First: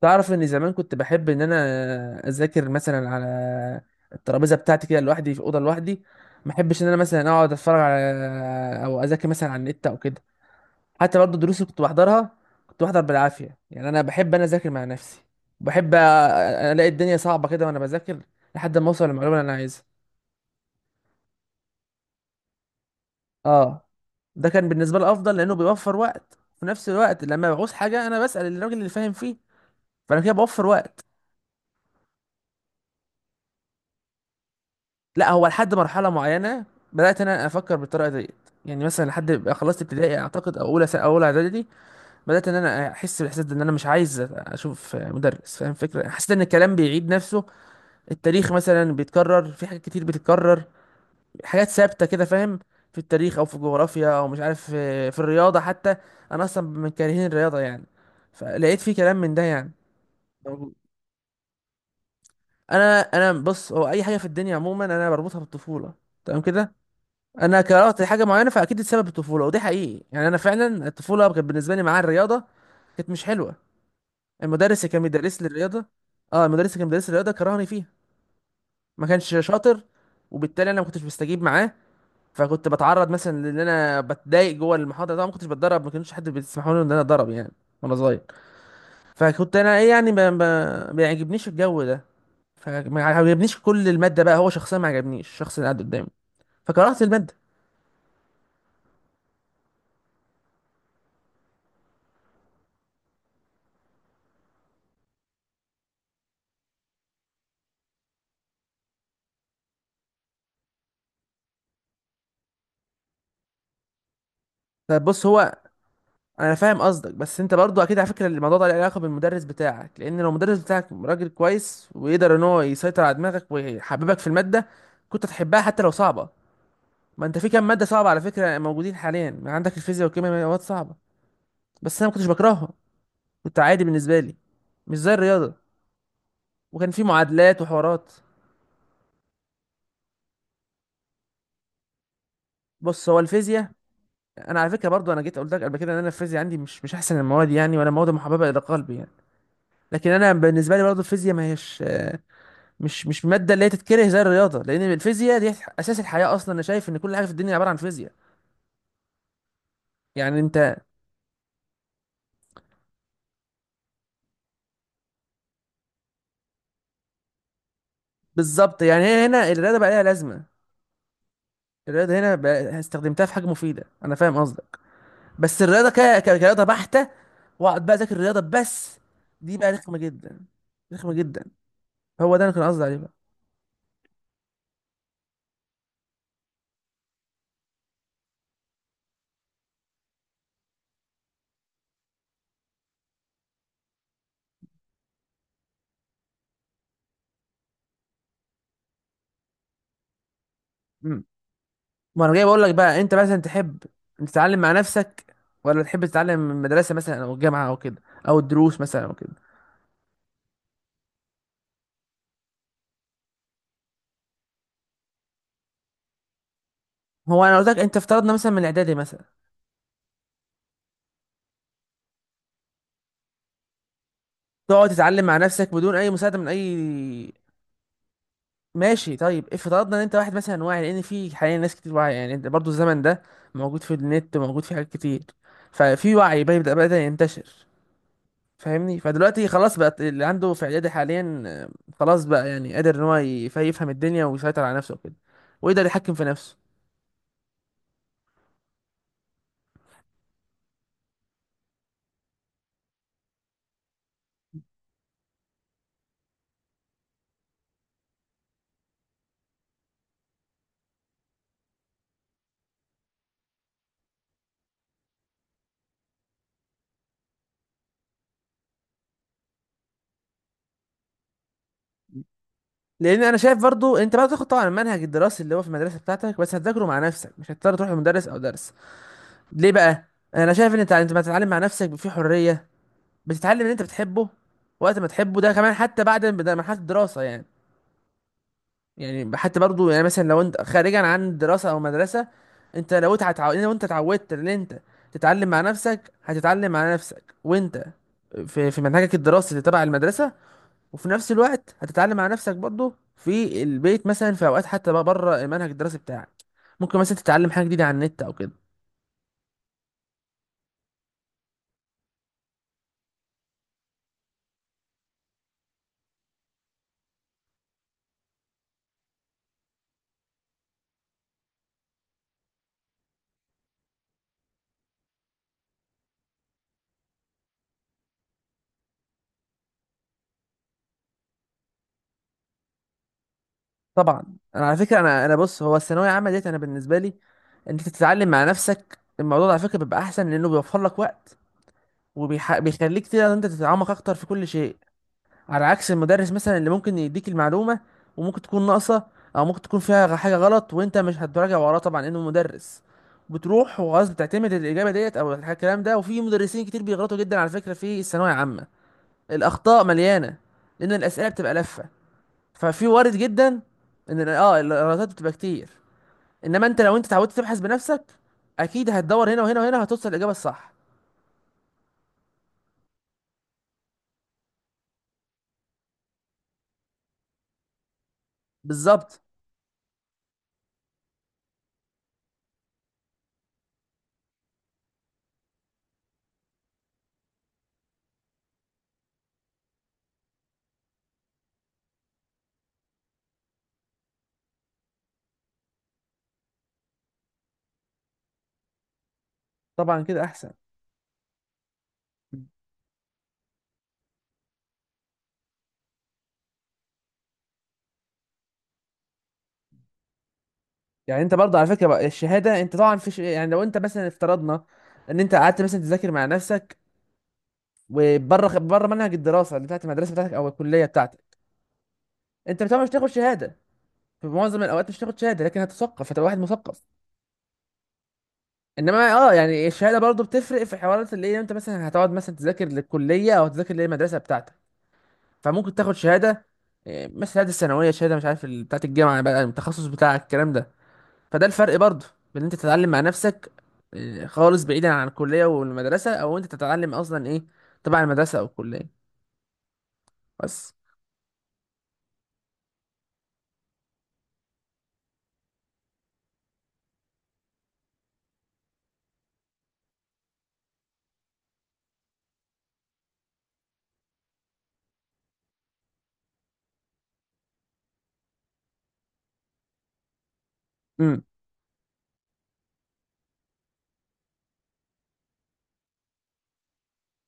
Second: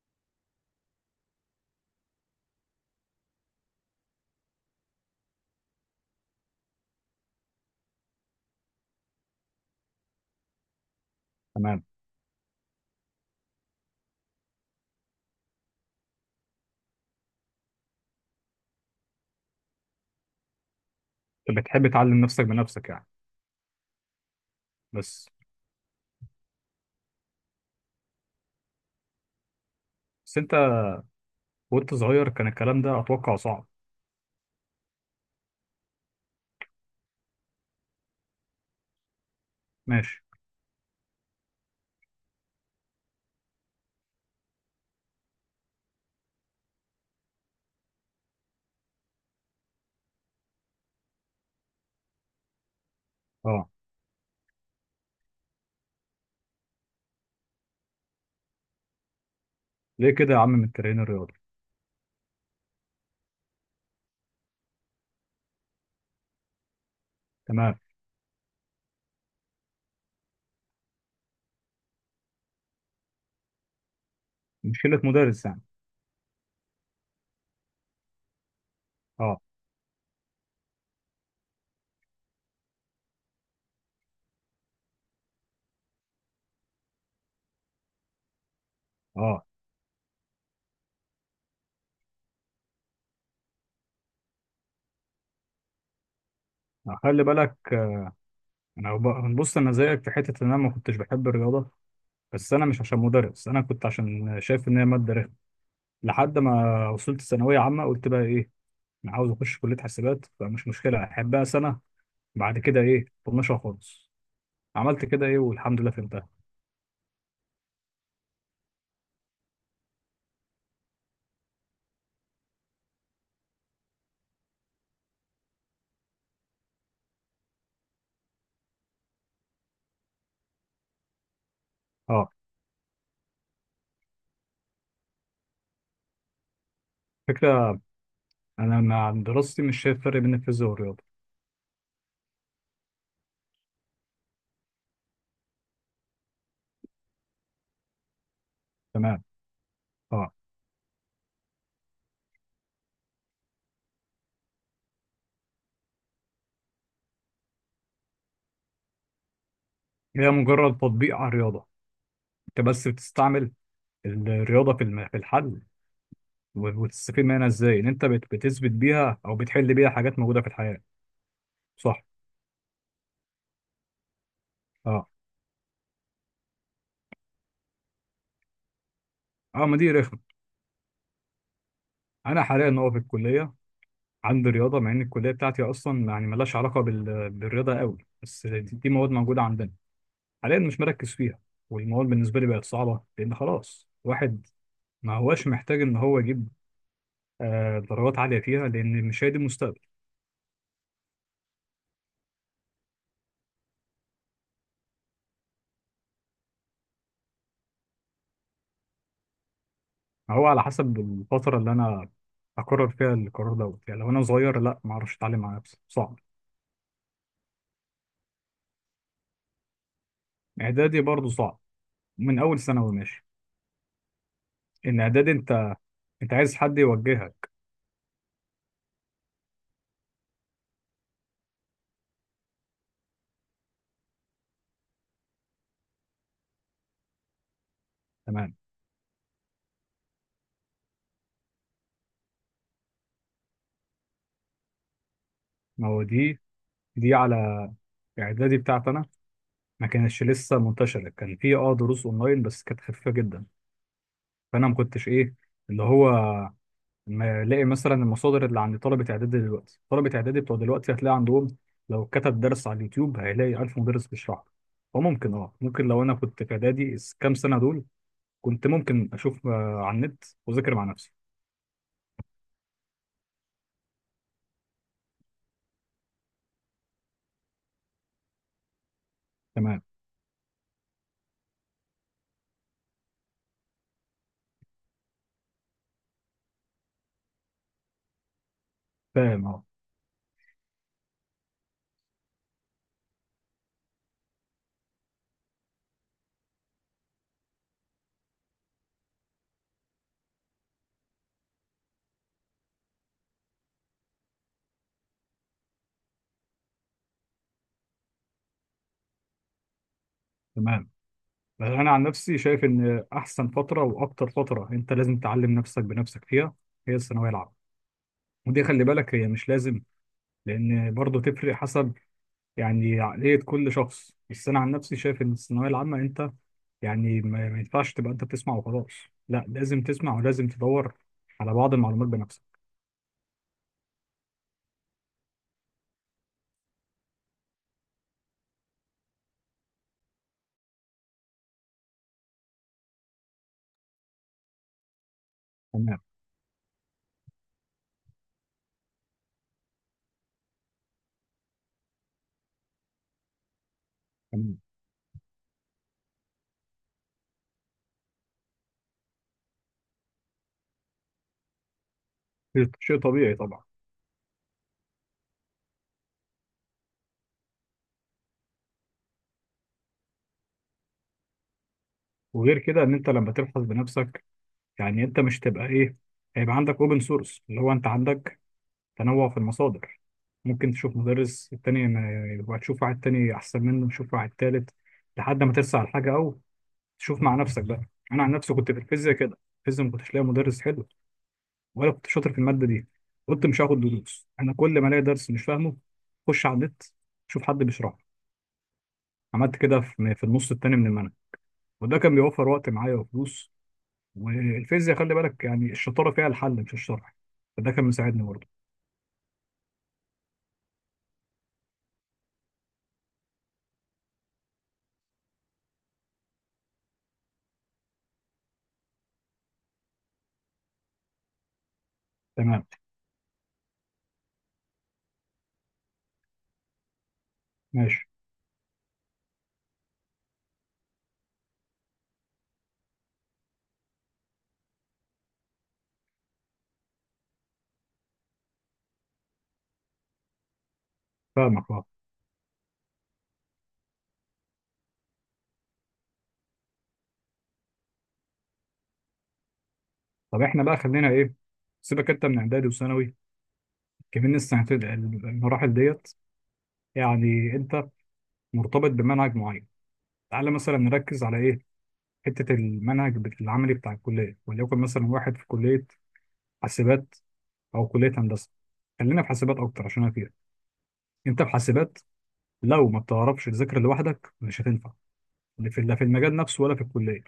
تعرف ان زمان كنت بحب ان انا اذاكر مثلا على الترابيزه بتاعتي كده لوحدي في اوضه لوحدي. ما احبش ان انا مثلا اقعد اتفرج على او اذاكر مثلا على النت او كده. حتى برضه الدروس اللي كنت تمام. بحضرها كنت بحضر بالعافيه، يعني انا بحب انا اذاكر مع نفسي. بحب الاقي الدنيا صعبه كده وانا بذاكر لحد ما اوصل للمعلومه اللي انا عايزها. انت بتحب تعلم نفسك بنفسك يعني؟ اه، ده كان بالنسبه لي بس افضل لانه بيوفر وقت، في نفس الوقت لما بعوز حاجه انا بسال الراجل اللي فاهم فيه. فانا كده بس انت، بوفر وقت. وانت صغير كان الكلام ده اتوقع صعب. لا، هو لحد مرحله معينه بدات انا افكر بالطريقه ديت، يعني مثلا لحد ما خلصت ابتدائي ماشي. اعتقد او اولى اعدادي بدات ان انا احس بالاحساس ده، ان انا مش عايز اشوف مدرس. فاهم فكره؟ حسيت ان الكلام بيعيد نفسه، التاريخ مثلا بيتكرر، في حاجات كتير بتتكرر، حاجات ثابته كده، فاهم؟ في التاريخ او في اه. الجغرافيا او مش عارف في الرياضه حتى. انا اصلا من كارهين الرياضه يعني، فلقيت في كلام من ده يعني ليه كده يا عم من موجود. التمرين الرياضي؟ انا بص، هو اي حاجه في الدنيا عموما انا بربطها بالطفوله، تمام كده؟ انا تمام. كرهت حاجه معينه فاكيد السبب الطفوله، ودي حقيقي يعني، انا فعلا الطفوله كانت بالنسبه لي معاه الرياضه كانت مش حلوه. المدرس اللي مشكلة كان بيدرس مدرس لي يعني؟ الرياضه. اه، المدرس اللي كان بيدرس لي الرياضه كرهني فيها، ما كانش اه. شاطر. وبالتالي انا ما كنتش بستجيب معاه، فكنت بتعرض مثلا لان انا بتضايق جوه المحاضره. طبعا ما كنتش بتدرب، ما كانش حد بيسمحوا لي ان انا اتدرب يعني وانا صغير. اه فكنت انا ايه يعني، ما يعجبنيش الجو ده. فما عجبنيش كل الماده بقى، هو شخصيا ما عجبنيش الشخص اللي قاعد قدامي فكرهت خلي الماده. بالك. انا بص، انا زيك في حتة ان انا ما كنتش بحب الرياضة، بس انا مش عشان مدرس، انا كنت عشان شايف ان هي مادة رخمة. لحد ما وصلت ثانوية عامة قلت بقى ايه، انا عاوز اخش كلية حاسبات، فمش مشكلة احبها سنة، بعد كده ايه طنشها خالص. طب عملت كده، بص ايه، هو، والحمد لله فهمتها. انا فاهم قصدك بس انت برضو اكيد على فكره الموضوع ده له علاقه بالمدرس بتاعك، لان لو المدرس بتاعك راجل كويس ويقدر ان هو يسيطر على دماغك ويحببك في الماده كنت هتحبها حتى لو صعبه. ما انت في كام ماده صعبه على فكره موجودين حاليا عندك، الفيزياء والكيمياء مواد صعبه بس انا ما كنتش اه، بكرهها، كنت عادي بالنسبه لي، مش زي الرياضه. وكان في معادلات فكرة. وحوارات. انا مع دراستي مش شايف فرق بين الفيزياء والرياضه. بص، هو الفيزياء، انا على فكره برضو انا جيت قلت لك قبل كده ان انا الفيزياء عندي مش احسن المواد يعني، ولا مواد محببه الى قلبي يعني. تمام. لكن اه. انا بالنسبه لي برضو الفيزياء ما هيش مش ماده اللي هي تتكره زي الرياضه، لان الفيزياء دي اساس الحياه اصلا، انا شايف ان كل حاجه في الدنيا عباره عن فيزياء، هي يعني انت. مجرد تطبيق على الرياضه، انت بس بتستعمل الرياضه في الحل، وتستفيد منها ازاي ان انت بتثبت بالظبط، يعني بيها هي او هنا بتحل الرياضه بقى بيها لها حاجات موجوده لازمه، في الحياه. صح. الرياضه هنا بقى استخدمتها في حاجه مفيده، انا فاهم قصدك. اه، بس الرياضه كرياضه بحته، واقعد بقى اذاكر الرياضه بس، دي اه، بقى ما دي رخمه رخمه. جدا. رخمه جدا، هو انا ده انا كنت حاليا قصدي هو عليه في بقى. الكليه عندي رياضه، مع ان الكليه بتاعتي اصلا يعني ملهاش علاقه بالرياضه قوي، بس دي مواد موجوده عندنا. حاليا مش مركز فيها، والمواد بالنسبه لي بقت صعبه لان خلاص، واحد ما هوش محتاج ان هو يجيب، درجات عالية فيها، لأن مش هي دي المستقبل. امم ما انا جاي بقول لك بقى، انت مثلا تحب أنت تتعلم مع نفسك، ولا تحب تتعلم من المدرسه مثلا او الجامعه او كده، او الدروس مثلا او كده؟ هو على حسب الفترة اللي أنا هقرر فيها القرار دوت، يعني لو أنا صغير لا، ما أعرفش أتعلم على نفسي، صعب. هو انا قلت لك، انت افترضنا مثلا من الاعدادي مثلا إعدادي برضه صعب، من أول ثانوي ماشي. تقعد إن تتعلم إعدادي مع نفسك أنت بدون اي أنت مساعده من عايز حد اي. يوجهك. ماشي، طيب افترضنا ان انت واحد مثلا واعي، لان في حاليا ناس كتير واعيه يعني، انت برضو الزمن ده موجود في النت وموجود في حاجات كتير، ففي وعي بدا ينتشر. تمام. فاهمني؟ فدلوقتي خلاص بقى، اللي عنده في اعدادي حاليا آه، خلاص بقى يعني قادر ان هو يفهم الدنيا ويسيطر على نفسه وكده، ويقدر ما هو يتحكم في دي نفسه. دي على إعدادي بتاعتي أنا، ما كانتش لسه منتشرة، كان في دروس أونلاين بس كانت خفيفة جدا، فأنا ما كنتش إيه، اللي هو ما الاقي مثلا المصادر اللي عند طلبه اعدادي دلوقتي، طلبه اعدادي بتوع دلوقتي هتلاقي عندهم، لو كتب درس على اليوتيوب هيلاقي 1000 مدرس بيشرح له. وممكن اه ممكن لو انا كنت في اعدادي كام سنه دول كنت ممكن اشوف على النت واذاكر مع نفسي. لان انا شايف برضو انت بقى تاخد طبعا المنهج الدراسي اللي هو في المدرسه بتاعتك بس هتذاكره مع نفسك، مش هتضطر تروح لمدرس او درس. ليه تمام. بقى؟ انا شايف ان انت أنت بتتعلم مع نفسك في حريه، بتتعلم اللي انت بتحبه وقت ما تحبه، ده كمان حتى بعد ما بدأ مرحله الدراسه يعني. يعني فاهم، حتى اه. برضو يعني مثلا لو انت خارجا عن الدراسه او مدرسه، انت لو انت اتعودت ان انت تتعلم مع نفسك هتتعلم مع نفسك وانت في في منهجك الدراسي اللي تبع المدرسه، وفي نفس الوقت هتتعلم مع نفسك برضو في البيت مثلا، في اوقات حتى بقى بره المنهج الدراسي بتاعك، ممكن مثلا تتعلم حاجه جديده على النت او كده. تمام. بس انا عن نفسي شايف ان احسن فتره واكتر فتره انت لازم تعلم نفسك بنفسك فيها هي الثانويه العامه. ودي خلي بالك هي مش لازم، لان برضه تفرق حسب يعني عقلية كل شخص. بس أنا عن نفسي شايف إن الثانوية العامة أنت، يعني ما ينفعش تبقى أنت بتسمع وخلاص، لا، لازم تسمع ولازم تدور على بعض المعلومات بنفسك. طبعا انا على فكره، انا بص، هو الثانويه العامه ديت انا بالنسبه لي انت تتعلم مع نفسك، الموضوع ده على فكره بيبقى احسن لانه بيوفر لك وقت وبيخليك تقدر إن انت تتعمق اكتر في كل شيء، على عكس تمام. المدرس مثلا اللي ممكن يديك المعلومه وممكن تكون ناقصه، او ممكن تكون فيها حاجه غلط وانت مش هتراجع وراه طبعا لانه مدرس، بتروح وخلاص بتعتمد تمام. الاجابه ديت او الكلام ده. وفي مدرسين كتير بيغلطوا جدا على فكره في الثانويه العامه، الاخطاء مليانه، لان الاسئله بتبقى لفه، شيء ففي شيء وارد طبيعي جدا طبعا. ان الغلطات بتبقى كتير. انما انت لو انت اتعودت تبحث بنفسك، اكيد هتدور هنا وهنا وهنا هتوصل الاجابه الصح. وغير كده إن أنت لما تبحث بنفسك يعني أنت مش تبقى إيه، هيبقى عندك أوبن سورس، اللي هو أنت عندك بالظبط. تنوع في المصادر، ممكن تشوف مدرس التاني وهتشوف واحد تاني أحسن منه، تشوف واحد تالت، لحد ما ترسى على حاجة أو تشوف مع نفسك بقى. أنا عن نفسي كنت في الفيزياء كده، الفيزياء ما كنتش لاقي مدرس حلو، ولا كنت شاطر في الماده دي، قلت مش هاخد دروس، انا كل ما الاقي درس مش فاهمه اخش على النت اشوف حد بيشرحه. عملت كده طبعا في كده في النص احسن. التاني من المنهج. وده كان بيوفر وقت معايا وفلوس. والفيزياء خلي بالك يعني الشطاره فيها الحل مش الشرح، فده كان مساعدني برضه. يعني انت برضه على فكره بقى الشهاده، انت طبعا في يعني لو انت مثلا افترضنا ان انت قعدت مثلا تذاكر مع نفسك وبره بره منهج الدراسه اللي بتاعت المدرسه بتاعتك او الكليه بتاعتك، انت تمام. طبعا مش هتاخد شهاده، في معظم الاوقات مش هتاخد شهاده، لكن هتثقف، هتبقى واحد مثقف. ماشي. انما اه يعني الشهاده برضه بتفرق، في حوارات اللي هي انت مثلا هتقعد مثلا تذاكر للكليه او تذاكر للمدرسه بتاعتك، فممكن تاخد شهاده إيه، مثل شهاده الثانويه، شهاده مش عارف بتاعه الجامعه بقى، التخصص بتاعك الكلام ده. فده فاهمك، الفرق اه. برضه، بين إن انت تتعلم مع نفسك إيه، خالص بعيدا عن الكليه والمدرسه، او انت تتعلم اصلا ايه تبع المدرسه او الكليه. طب احنا بس. بقى خلينا ايه، سيبك انت من اعدادي وثانوي كمان، السنتين المراحل ديت يعني انت مرتبط بمنهج معين، تعالى مثلا نركز على ايه، حته المنهج العملي بتاع الكليه، وليكن مثلا واحد في كليه حاسبات او كليه هندسه، خلينا في حاسبات اكتر عشان انا فيها. امم انت في حاسبات لو ما بتعرفش تذاكر لوحدك مش هتنفع، لا في، لا في المجال نفسه ولا في الكليه.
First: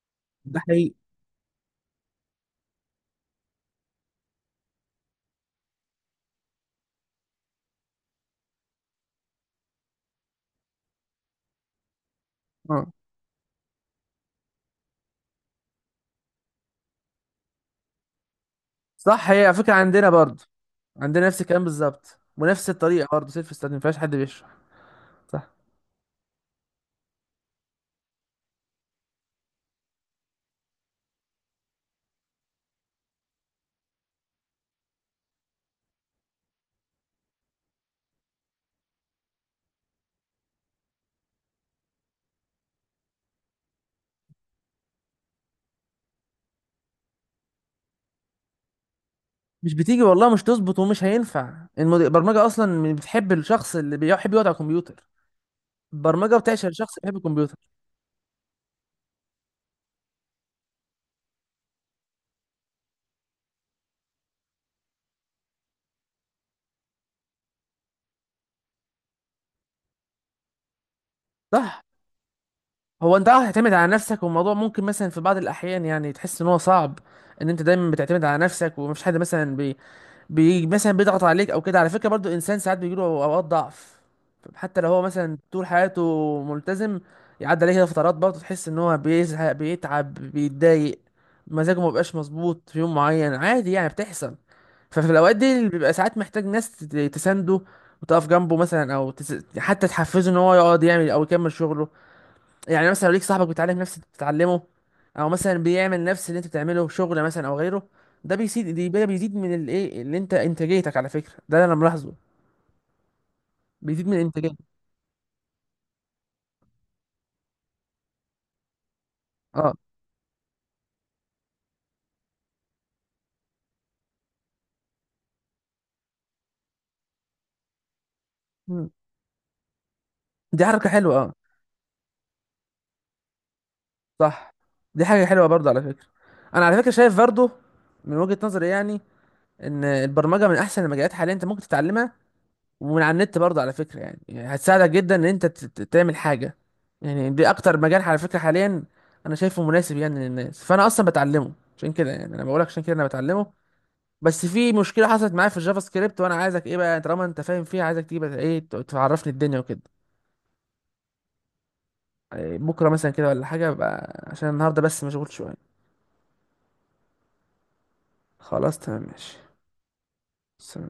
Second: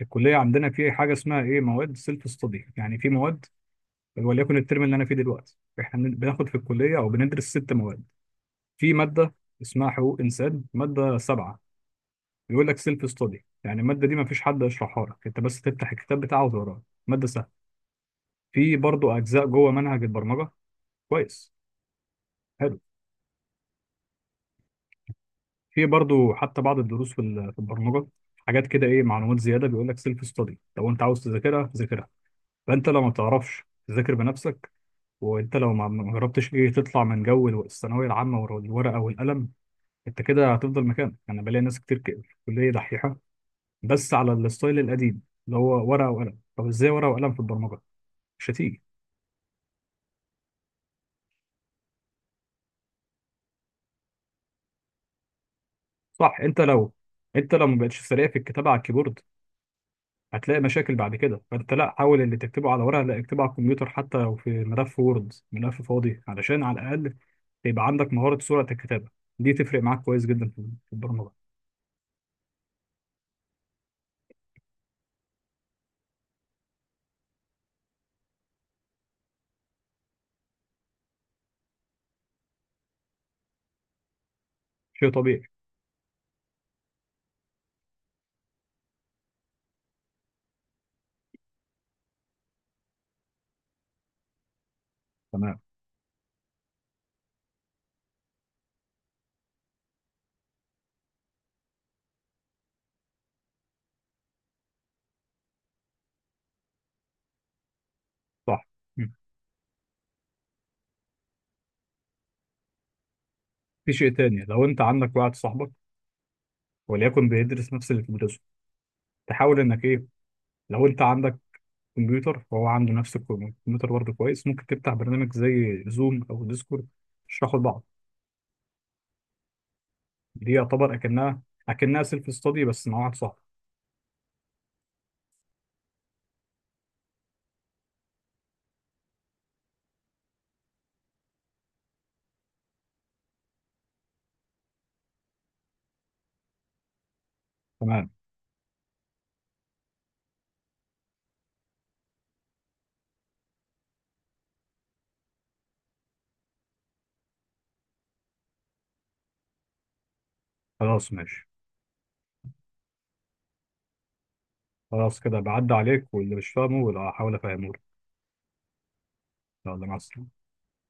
الكليه ده عندنا في حقيقي. حاجه اسمها ايه، مواد سيلف ستادي، يعني في مواد، وليكن الترم اللي انا فيه دلوقتي احنا بناخد في الكليه او بندرس 6 مواد، في ماده اسمها حقوق انسان، ماده سبعه، بيقول لك اه سيلف ستادي يعني الماده دي ما فيش حد يشرحها لك، انت بس تفتح الكتاب بتاعه وتقراه. ماده سهلة. في برضو صح، هي اجزاء على جوه فكره منهج عندنا برضه، البرمجه. عندنا نفس كويس. الكلام بالظبط ونفس حلو. الطريقه برضه سيلف ستادي، ما فيهاش حد بيشرح. صح. في برضو حتى بعض الدروس في البرمجه حاجات كده ايه، معلومات زياده بيقول لك سيلف ستادي، لو انت عاوز تذاكرها ذاكرها. فانت لو ما تعرفش تذاكر بنفسك، وانت لو ما جربتش ايه تطلع من جو الثانويه العامه والورقه والقلم، انت كده هتفضل مكانك. انا بلاقي ناس كتير كده في الكليه دحيحه بس على الستايل القديم اللي هو ورقه وقلم. طب ازاي ورقه وقلم في البرمجه؟ مش هتيجي. مش بتيجي والله، مش تظبط، ومش هينفع البرمجه اصلا بتحب الشخص اللي بيحب يقعد على الكمبيوتر، صح. البرمجه انت بتعشق لو الشخص اللي بيحب انت الكمبيوتر. لو ما بقتش سريع في الكتابه على الكيبورد هتلاقي مشاكل بعد كده، فانت لا حاول اللي تكتبه على ورقه، لا اكتبه على الكمبيوتر حتى لو في ملف وورد، ملف فاضي، علشان على الاقل يبقى عندك مهاره سرعه الكتابه، دي تفرق معاك كويس جدا في البرمجه. صح. هو انت اه هتعتمد على نفسك، والموضوع ممكن مثلا في بعض الاحيان يعني تحس ان هو صعب، ان انت دايما بتعتمد على نفسك ومفيش حد مثلا بي مثلا بيضغط عليك او كده. على فكره برضو الانسان ساعات بيجيله اوقات ضعف، حتى لو هو شيء مثلا طبيعي. طول حياته ملتزم، يعدي عليه كده فترات برضو تحس ان هو بيزهق، بيتعب، بيتضايق، مزاجه ما بيبقاش مظبوط في يوم معين، عادي يعني بتحصل. ففي الاوقات دي تمام. اللي بيبقى ساعات محتاج ناس تسانده وتقف جنبه مثلا او حتى تحفزه ان هو يقعد يعمل او يكمل شغله. يعني مثلا لو ليك صاحبك بيتعلم نفس اللي بتتعلمه، او مثلا بيعمل نفس اللي انت بتعمله شغل مثلا او غيره، ده صح. بيزيد ده مم. بيزيد من الايه اللي انت انتاجيتك على فكره ده انا ملاحظه، في بيزيد شيء من تاني، انتاجيتك. لو انت عندك واحد صاحبك وليكن بيدرس نفس اللي بتدرسه، تحاول اه. انك ايه، لو انت عندك كمبيوتر فهو عنده نفس الكمبيوتر برضه كويس، ممكن تفتح برنامج زي زوم او ديسكورد تشرحوا لبعض، مم. دي دي حركه يعتبر حلوه، اه اكنها سيلف ستادي بس مع واحد صاحبك. صح. دي حاجه حلوه برضه على فكره. انا على فكره شايف برضه من وجهه نظري يعني ان البرمجه من احسن المجالات حاليا انت ممكن تتعلمها، ومن على النت برضه على فكرة يعني، يعني هتساعدك جدا ان انت تعمل حاجة. يعني دي اكتر مجال تمام. على فكرة حاليا انا شايفه مناسب يعني للناس، فانا اصلا بتعلمه عشان كده يعني، انا بقولك عشان كده انا بتعلمه. بس في مشكلة حصلت معايا في الجافا سكريبت، وانا عايزك ايه بقى، طالما انت فاهم فيها عايزك تجيب ايه تعرفني الدنيا وكده خلاص ماشي. إيه، بكرة مثلا كده ولا حاجة بقى، عشان النهاردة بس خلاص مشغول كده شوية. بعد عليك، واللي مش فاهمه ولا هحاول افهمه له. خلاص تمام ماشي. يلا، مع السلامه. سلام.